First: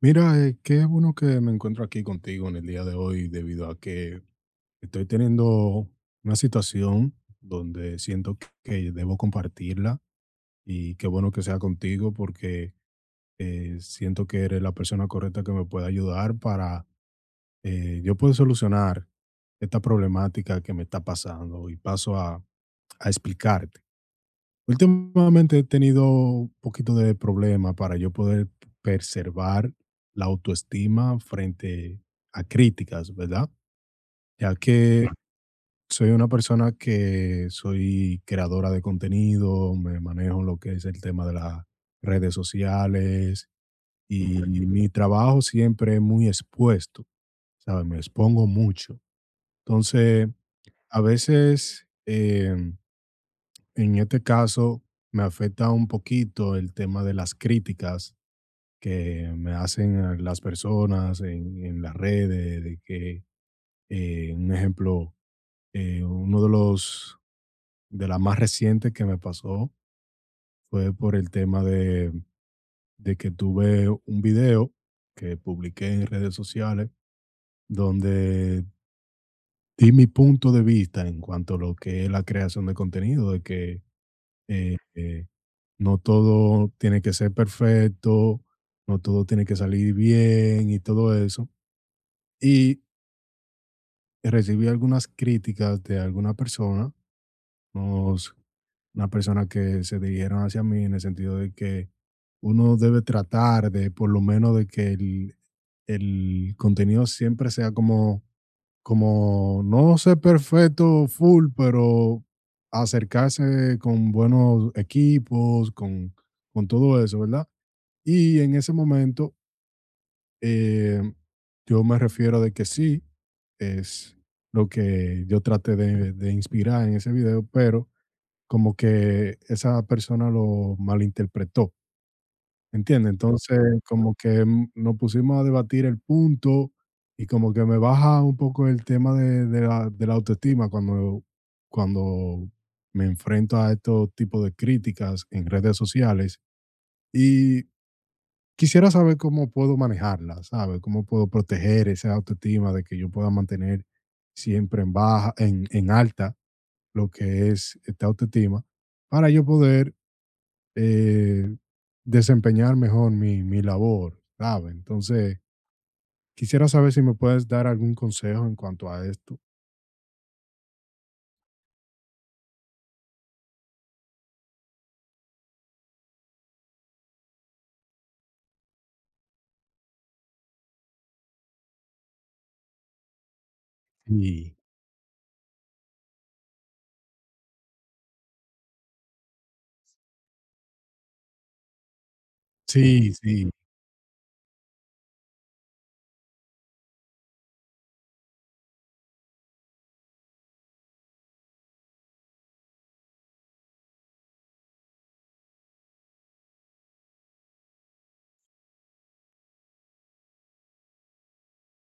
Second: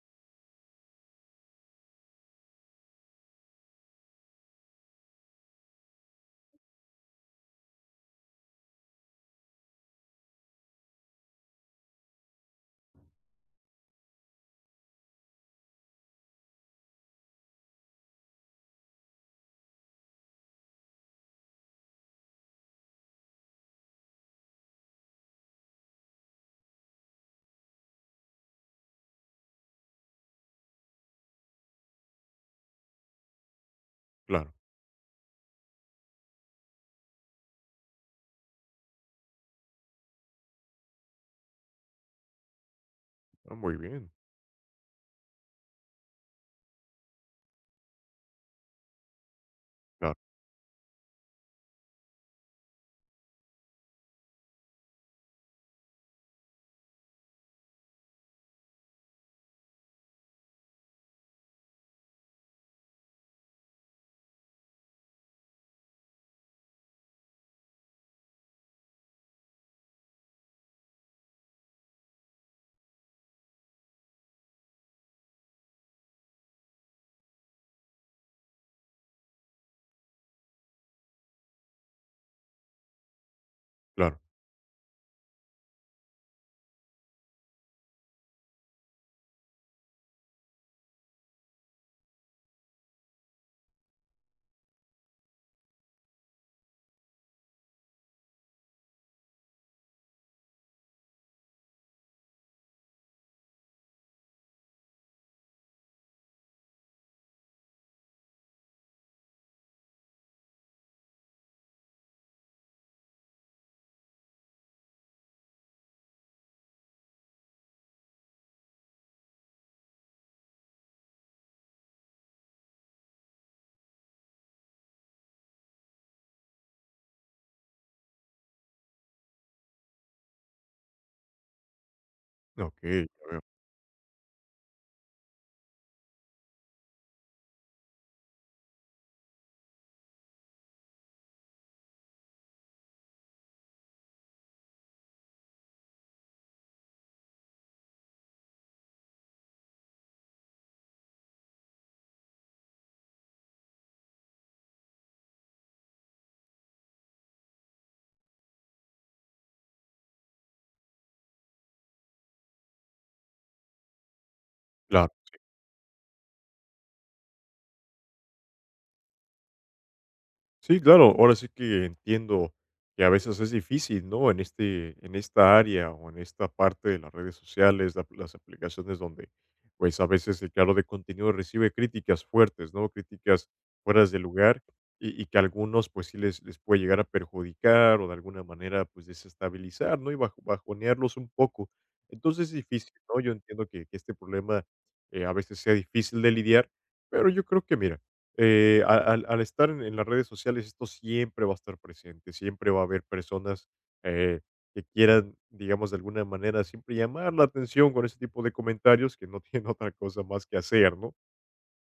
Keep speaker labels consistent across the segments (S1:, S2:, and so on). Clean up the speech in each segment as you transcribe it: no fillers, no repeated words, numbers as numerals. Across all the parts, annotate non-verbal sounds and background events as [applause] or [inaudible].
S1: Mira, qué bueno que me encuentro aquí contigo en el día de hoy debido a que estoy teniendo una situación donde siento que debo compartirla y qué bueno que sea contigo porque siento que eres la persona correcta que me puede ayudar para yo poder solucionar esta problemática que me está pasando y paso a explicarte. Últimamente he tenido un poquito de problema para yo poder preservar la autoestima frente a críticas, ¿verdad?
S2: Claro.
S1: Ya que Claro. Soy una persona que soy creadora de contenido, me manejo en lo que es el tema de las redes sociales
S2: Ah, muy bien.
S1: y mi trabajo siempre es muy expuesto, ¿sabes? Me expongo mucho.
S2: Claro,
S1: Entonces, a veces, en este caso, me afecta un poquito el tema de las críticas que me hacen a las personas en las redes, de que, un ejemplo, eh, uno de los, de las más recientes que me pasó fue por el tema de que tuve un video que publiqué en redes sociales donde di mi punto de vista en cuanto a lo que es la creación de contenido, de que
S2: claro.
S1: Eh, eh, no todo tiene que ser perfecto, no todo tiene que salir bien y todo eso. Y recibí algunas críticas de alguna persona, unos- una persona que se dirigieron hacia mí en el sentido de que uno debe tratar de, por lo menos, de que el contenido siempre sea como como no ser perfecto full, pero acercarse con buenos equipos, con todo eso, ¿verdad? Y en ese momento, eh, yo me refiero de que sí, es lo que yo traté de inspirar en ese video, pero como que esa persona lo malinterpretó.
S2: Okey,
S1: ¿Entiendes?
S2: ya veo.
S1: Entonces, como que, nos pusimos a debatir el punto y como que me baja un poco el tema de la autoestima cuando me enfrento a estos tipos de críticas en redes sociales, y quisiera saber cómo puedo manejarla, ¿sabes? Cómo puedo proteger esa autoestima de que yo pueda mantener siempre en baja en alta lo que es esta autoestima, para yo poder eh, desempeñar mejor mi labor, ¿sabes?
S2: Claro.
S1: Entonces, quisiera saber si me puedes dar algún consejo en cuanto a esto.
S2: Sí, claro, ahora sí que entiendo que a veces es difícil, ¿no? En esta área o en esta parte de las redes sociales, las aplicaciones donde, pues a veces el creador de contenido recibe críticas fuertes, ¿no? Críticas fuera de
S1: Sí,
S2: lugar y que a algunos, pues sí les puede llegar a perjudicar o de alguna manera, pues desestabilizar, ¿no? Y bajonearlos un poco. Entonces es difícil,
S1: sí,
S2: ¿no? Yo
S1: sí,
S2: entiendo que este problema a veces sea difícil de lidiar, pero yo creo que, mira, al estar en las redes sociales, esto siempre va a estar presente, siempre va a haber personas eh, que quieran, digamos, de alguna manera, siempre llamar la atención con ese tipo de comentarios que no tienen [laughs] otra cosa más que hacer, ¿no?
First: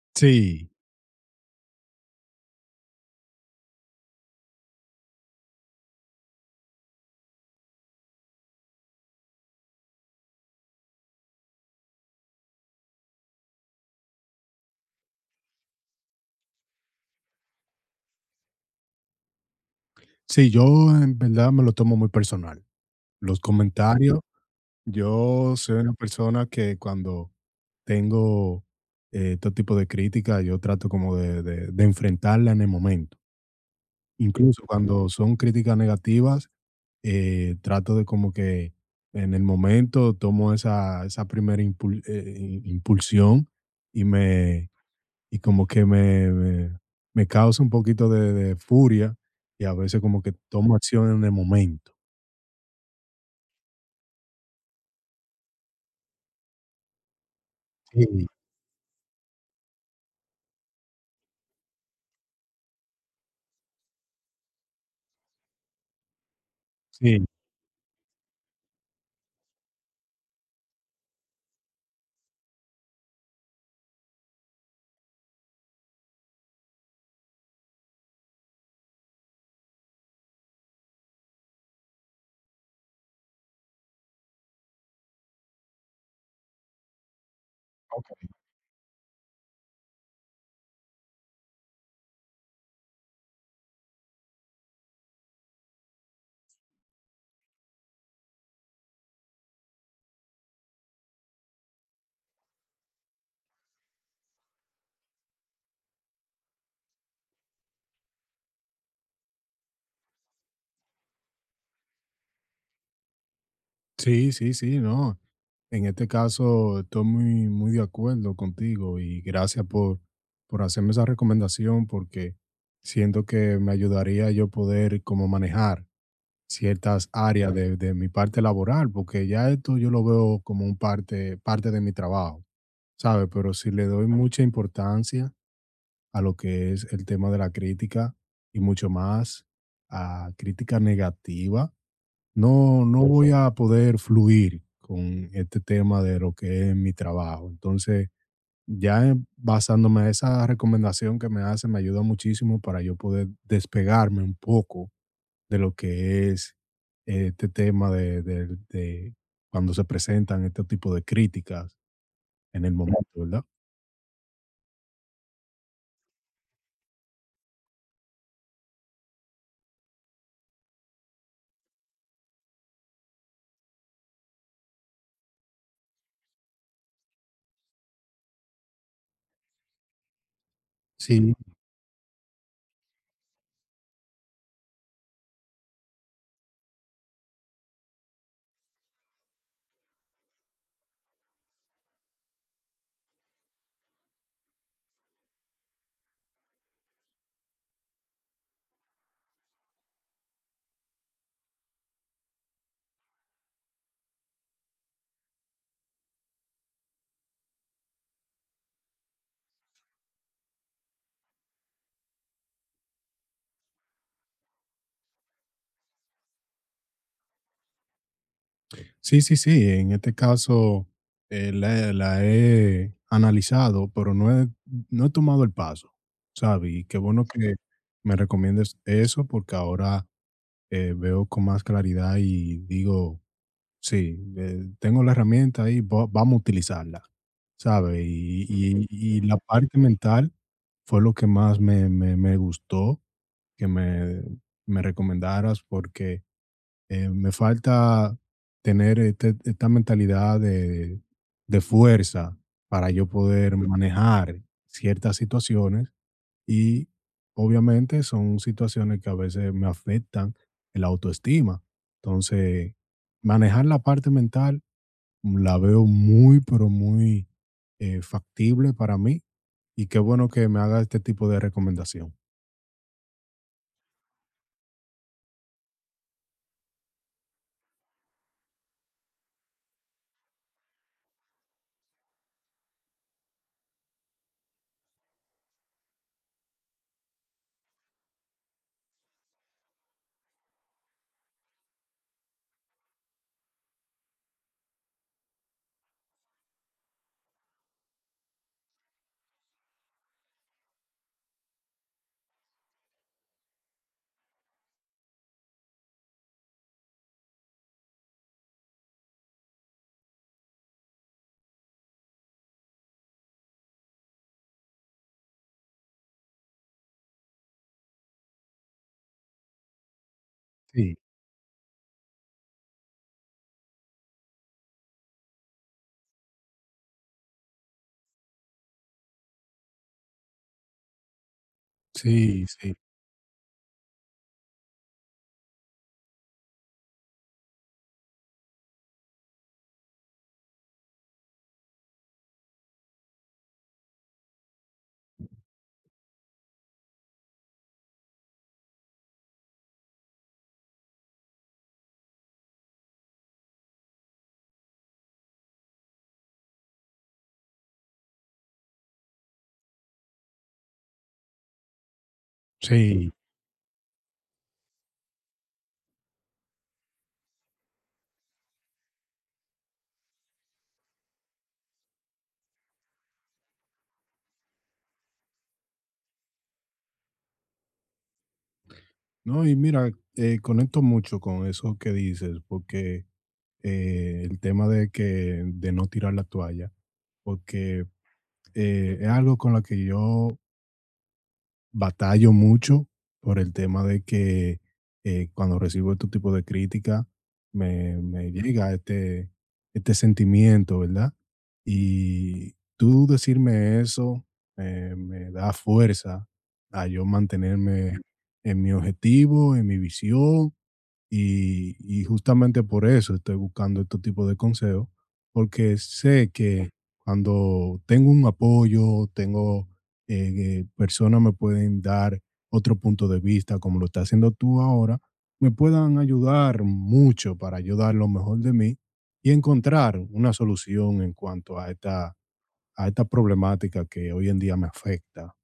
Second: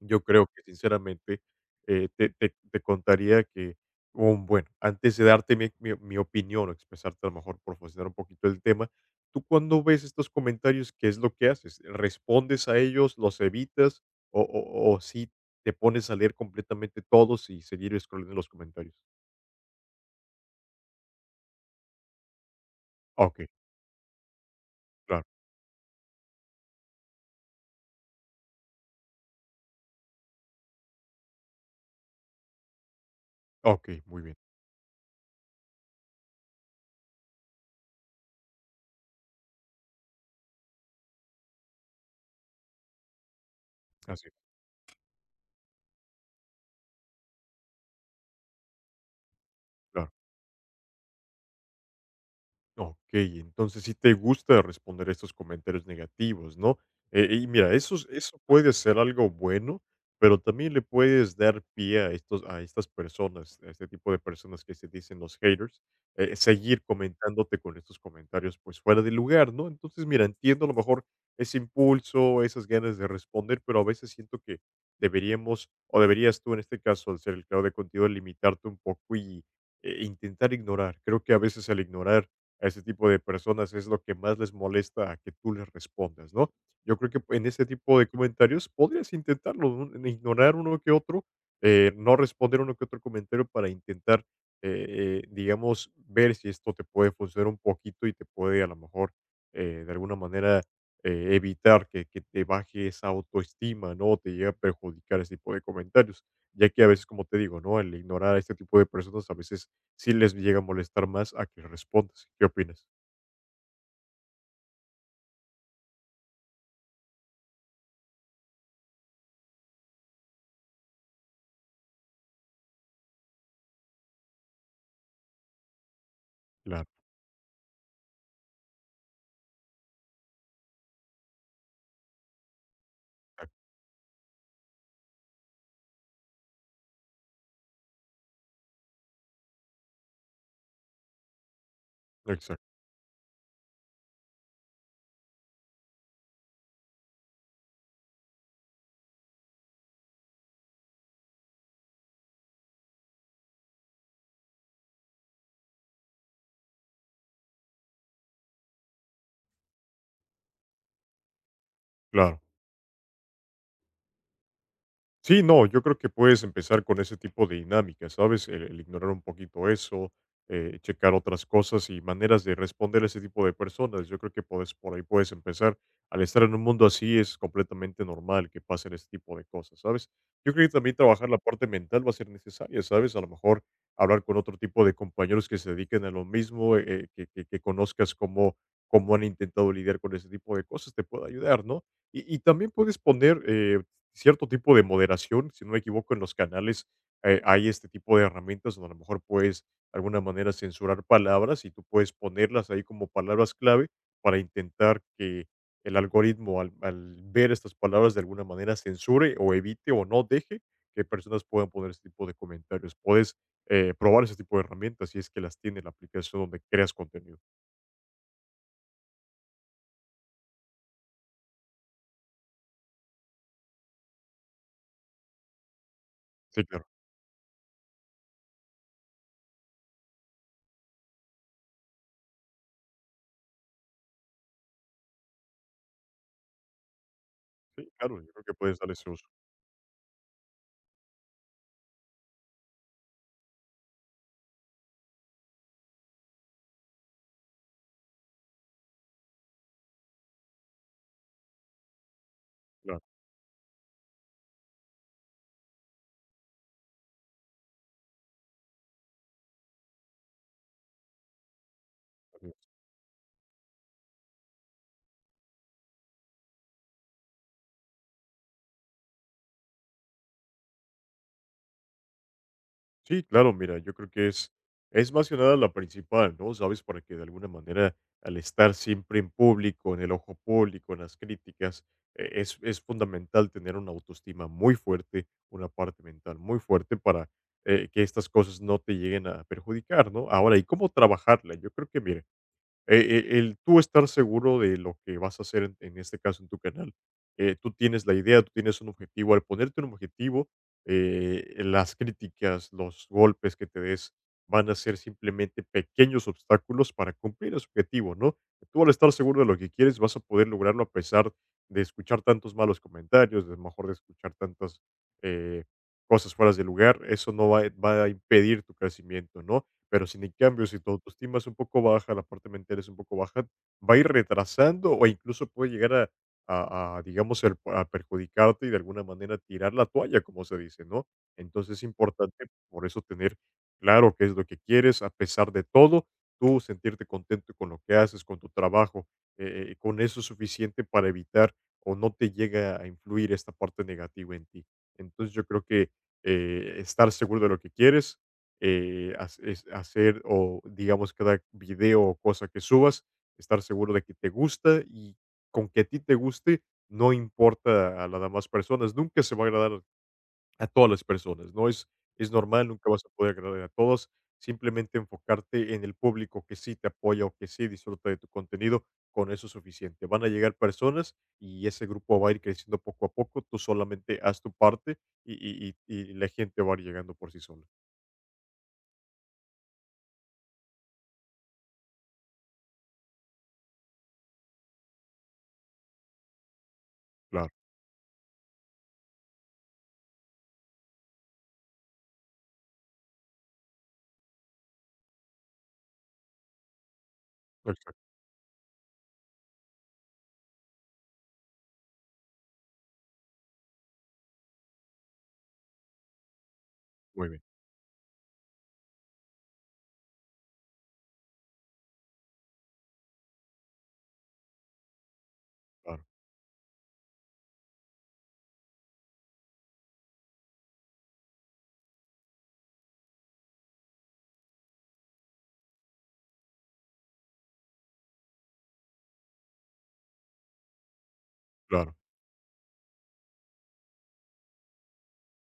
S2: Yo creo que
S1: sí,
S2: sinceramente, te contaría que, bueno, antes de darte mi opinión o expresarte a lo mejor por profundizar un poquito el tema, tú cuando ves estos comentarios, ¿qué es lo que haces? ¿Respondes a ellos, los evitas o si te pones a leer completamente todos y seguir scrolleando los comentarios?
S1: sí, yo en verdad me lo tomo muy personal.
S2: Ah,
S1: Los comentarios,
S2: claro.
S1: yo soy una persona que cuando tengo todo tipo de crítica, yo trato como de enfrentarla en el momento.
S2: Okey, muy bien.
S1: Incluso cuando son críticas negativas, trato de como que en el momento tomo esa impulsión y
S2: Así,
S1: me y como que me causa un poquito de furia y a veces
S2: claro.
S1: como que tomo acción en el momento.
S2: Ok, entonces sí te gusta responder estos comentarios negativos, ¿no? Y mira, eso,
S1: Sí,
S2: eso puede ser algo bueno, pero también le puedes dar pie a estas personas, a este tipo de personas que se dicen los haters, seguir
S1: sí,
S2: comentándote con estos comentarios pues fuera de lugar, ¿no? Entonces, mira, entiendo a lo mejor ese impulso, esas ganas de responder, pero a veces siento que deberíamos, o deberías tú en este caso, al ser el creador de contenido, limitarte un poco y intentar ignorar. Creo que a veces al ignorar a ese tipo de personas es lo que más les molesta a que tú les respondas, ¿no? Yo creo que en ese tipo de comentarios podrías intentarlo, un- en ignorar uno que otro, no responder uno que otro comentario para intentar, digamos, ver si esto te puede funcionar un poquito y te puede a lo mejor de alguna manera evitar que te baje esa autoestima, ¿no? O te llegue a perjudicar ese tipo de comentarios, ya que a veces, como te digo, ¿no? El ignorar a este tipo de personas a veces sí les llega a molestar más a que respondas. ¿Qué opinas?
S1: sí, sí, sí, no. En este caso estoy muy, muy de acuerdo contigo y gracias por hacerme esa recomendación porque siento que me ayudaría yo poder como manejar
S2: Claro,
S1: ciertas áreas de mi parte laboral, porque ya esto yo lo veo como un parte de mi trabajo, ¿sabes? Pero
S2: exacto,
S1: si le doy mucha importancia a lo que es el tema de la crítica y mucho más a crítica negativa,
S2: exacto,
S1: no voy a poder fluir con este tema de lo que es mi trabajo. Entonces, ya basándome en esa recomendación que me hace, me ayuda muchísimo para yo poder despegarme un poco de lo que es este tema de cuando se presentan este tipo de críticas
S2: claro.
S1: en el momento, ¿verdad?
S2: Sí, no, yo creo que puedes empezar con ese tipo de dinámicas, ¿sabes? El ignorar un poquito eso, checar otras cosas y maneras de responder a ese tipo de personas. Yo creo que puedes, por ahí puedes empezar. Al estar en un mundo así es completamente normal que pasen ese tipo de cosas, ¿sabes? Yo creo que también trabajar
S1: Sí,
S2: la parte mental va a ser necesaria, ¿sabes? A lo mejor hablar con otro tipo de compañeros que se dediquen a lo mismo, que conozcas cómo, cómo han intentado lidiar con ese tipo de cosas, te puede ayudar, ¿no? Y también puedes poner cierto tipo de moderación, si no me equivoco, en los canales hay este tipo de herramientas donde a lo mejor puedes de alguna manera censurar palabras y tú puedes ponerlas ahí como palabras clave para intentar que el algoritmo al ver estas palabras de alguna manera censure o evite o no deje que personas puedan poner este tipo de comentarios. Puedes probar ese tipo de herramientas si es que las tiene la aplicación donde creas contenido.
S1: sí, sí, sí. En este caso, la he analizado, pero no he tomado el paso,
S2: Sí,
S1: ¿sabes? Y
S2: claro.
S1: qué bueno que me recomiendes eso porque ahora veo con más claridad y digo, sí, tengo la herramienta ahí, vamos a utilizarla,
S2: Sí,
S1: ¿sabes?
S2: claro, yo creo
S1: Y,
S2: que puedes darle ese
S1: y
S2: uso.
S1: la parte mental fue lo que más me gustó que me recomendaras porque me falta tener esta mentalidad de fuerza para
S2: Claro,
S1: yo poder manejar ciertas situaciones y obviamente son situaciones que a veces me afectan el autoestima.
S2: así es.
S1: Entonces, manejar la parte mental la veo muy, pero muy factible para mí y qué bueno que me haga este tipo de recomendación.
S2: Sí, claro, mira, yo creo que es más que nada la principal, ¿no? Sabes, para que de alguna manera, al estar siempre en público, en el ojo público, en las críticas, es fundamental tener una autoestima muy fuerte, una parte mental muy fuerte para que estas cosas no te lleguen a perjudicar, ¿no? Ahora, ¿y cómo trabajarla? Yo creo que, mira, el tú estar seguro de lo que vas a hacer, en este caso en tu canal. Tú tienes la idea, tú tienes un objetivo. Al ponerte un objetivo, las críticas, los golpes que te des van a ser simplemente pequeños obstáculos para cumplir ese objetivo, ¿no? Tú al estar seguro de lo que quieres vas a poder lograrlo a pesar de escuchar tantos malos comentarios, de a lo mejor de escuchar tantas eh, cosas fuera de lugar. Eso no va, va a impedir tu crecimiento, ¿no? Pero sin en cambio, si tu
S1: Sí,
S2: autoestima es un poco baja, la parte mental es un poco baja, va a ir retrasando o incluso puede llegar a digamos, a perjudicarte y de alguna manera tirar la toalla, como se dice, ¿no? Entonces es
S1: sí,
S2: importante
S1: sí,
S2: por eso tener claro qué es lo que quieres, a pesar de todo, tú sentirte contento con lo que haces, con tu trabajo, con eso es suficiente para evitar o no te llega a influir esta parte negativa en ti. Entonces yo creo que estar seguro de lo que quieres, hacer o digamos cada video o cosa que subas, estar seguro de que te gusta y con que a ti te guste, no importa a las demás personas, nunca se va a agradar a todas las personas, ¿no? Es normal, nunca vas a
S1: sí.
S2: poder agradar a todos, simplemente enfocarte en el público que sí te apoya o que sí disfruta de tu contenido, con eso es suficiente. Van a llegar personas y ese grupo va a ir creciendo poco a poco, tú solamente haz tu parte y, y la gente va a ir llegando por sí sola.
S1: No, y mira, conecto mucho con eso que dices, porque el tema de que de no tirar la toalla,
S2: Claro,
S1: porque es algo con lo que yo batallo mucho por el tema de que cuando recibo este tipo de crítica
S2: exacto.
S1: me llega este sentimiento, ¿verdad? Y tú decirme eso me da fuerza a yo
S2: Muy bien,
S1: mantenerme en mi objetivo, en mi visión y justamente por eso estoy buscando este tipo de consejos, porque
S2: claro,
S1: sé que cuando tengo un apoyo, tengo que personas me pueden dar otro punto de vista, como lo está haciendo tú ahora, me puedan ayudar mucho para ayudar lo mejor de mí y encontrar una solución en cuanto
S2: claro.
S1: a esta problemática que hoy en día me afecta.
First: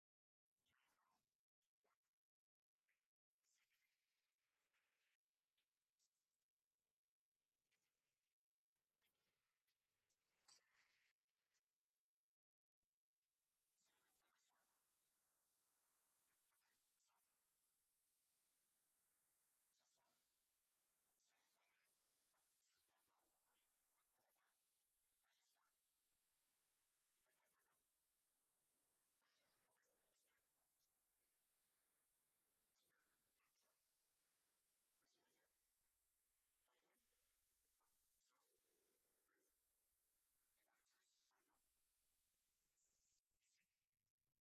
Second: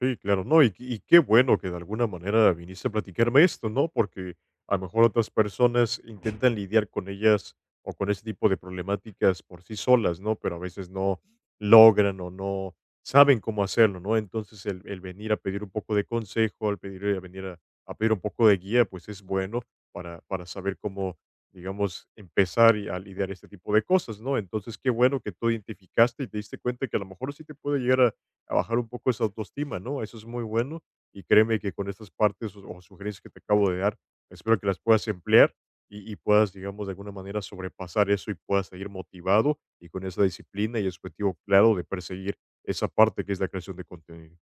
S2: Sí, claro, ¿no? Y qué bueno que de alguna manera viniste a platicarme esto, ¿no? Porque a lo mejor otras personas intentan lidiar con ellas o con ese tipo de problemáticas por sí solas, ¿no? Pero a veces no logran o no saben cómo hacerlo, ¿no? Entonces el venir a pedir un poco de consejo, al pedir, a venir a pedir un poco de guía, pues es bueno para saber cómo, digamos, empezar y a lidiar este tipo de cosas, ¿no? Entonces qué bueno que tú identificaste y te diste cuenta que a lo mejor sí te puede llegar a bajar un poco esa autoestima, ¿no? Eso es muy bueno y créeme que con estas partes o sugerencias que te acabo de dar, espero que las puedas emplear y puedas, digamos, de alguna manera sobrepasar eso y puedas seguir motivado y con esa disciplina y ese objetivo claro de perseguir esa parte que es la creación de contenido.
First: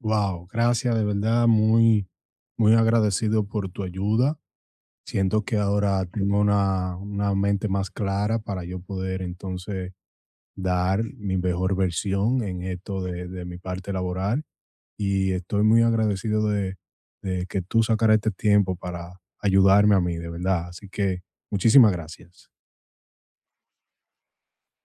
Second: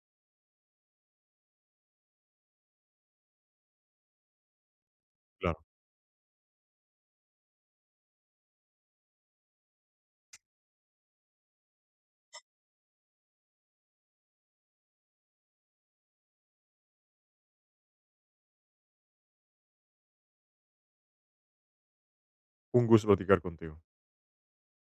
S1: Wow, gracias, de verdad, muy, muy agradecido por tu ayuda. Siento que
S2: Claro,
S1: ahora tengo una mente más clara para yo poder entonces dar mi mejor versión en esto de mi parte laboral y estoy muy agradecido de que tú sacaras este tiempo para ayudarme a mí, de verdad. Así que muchísimas gracias.
S2: un gusto platicar contigo.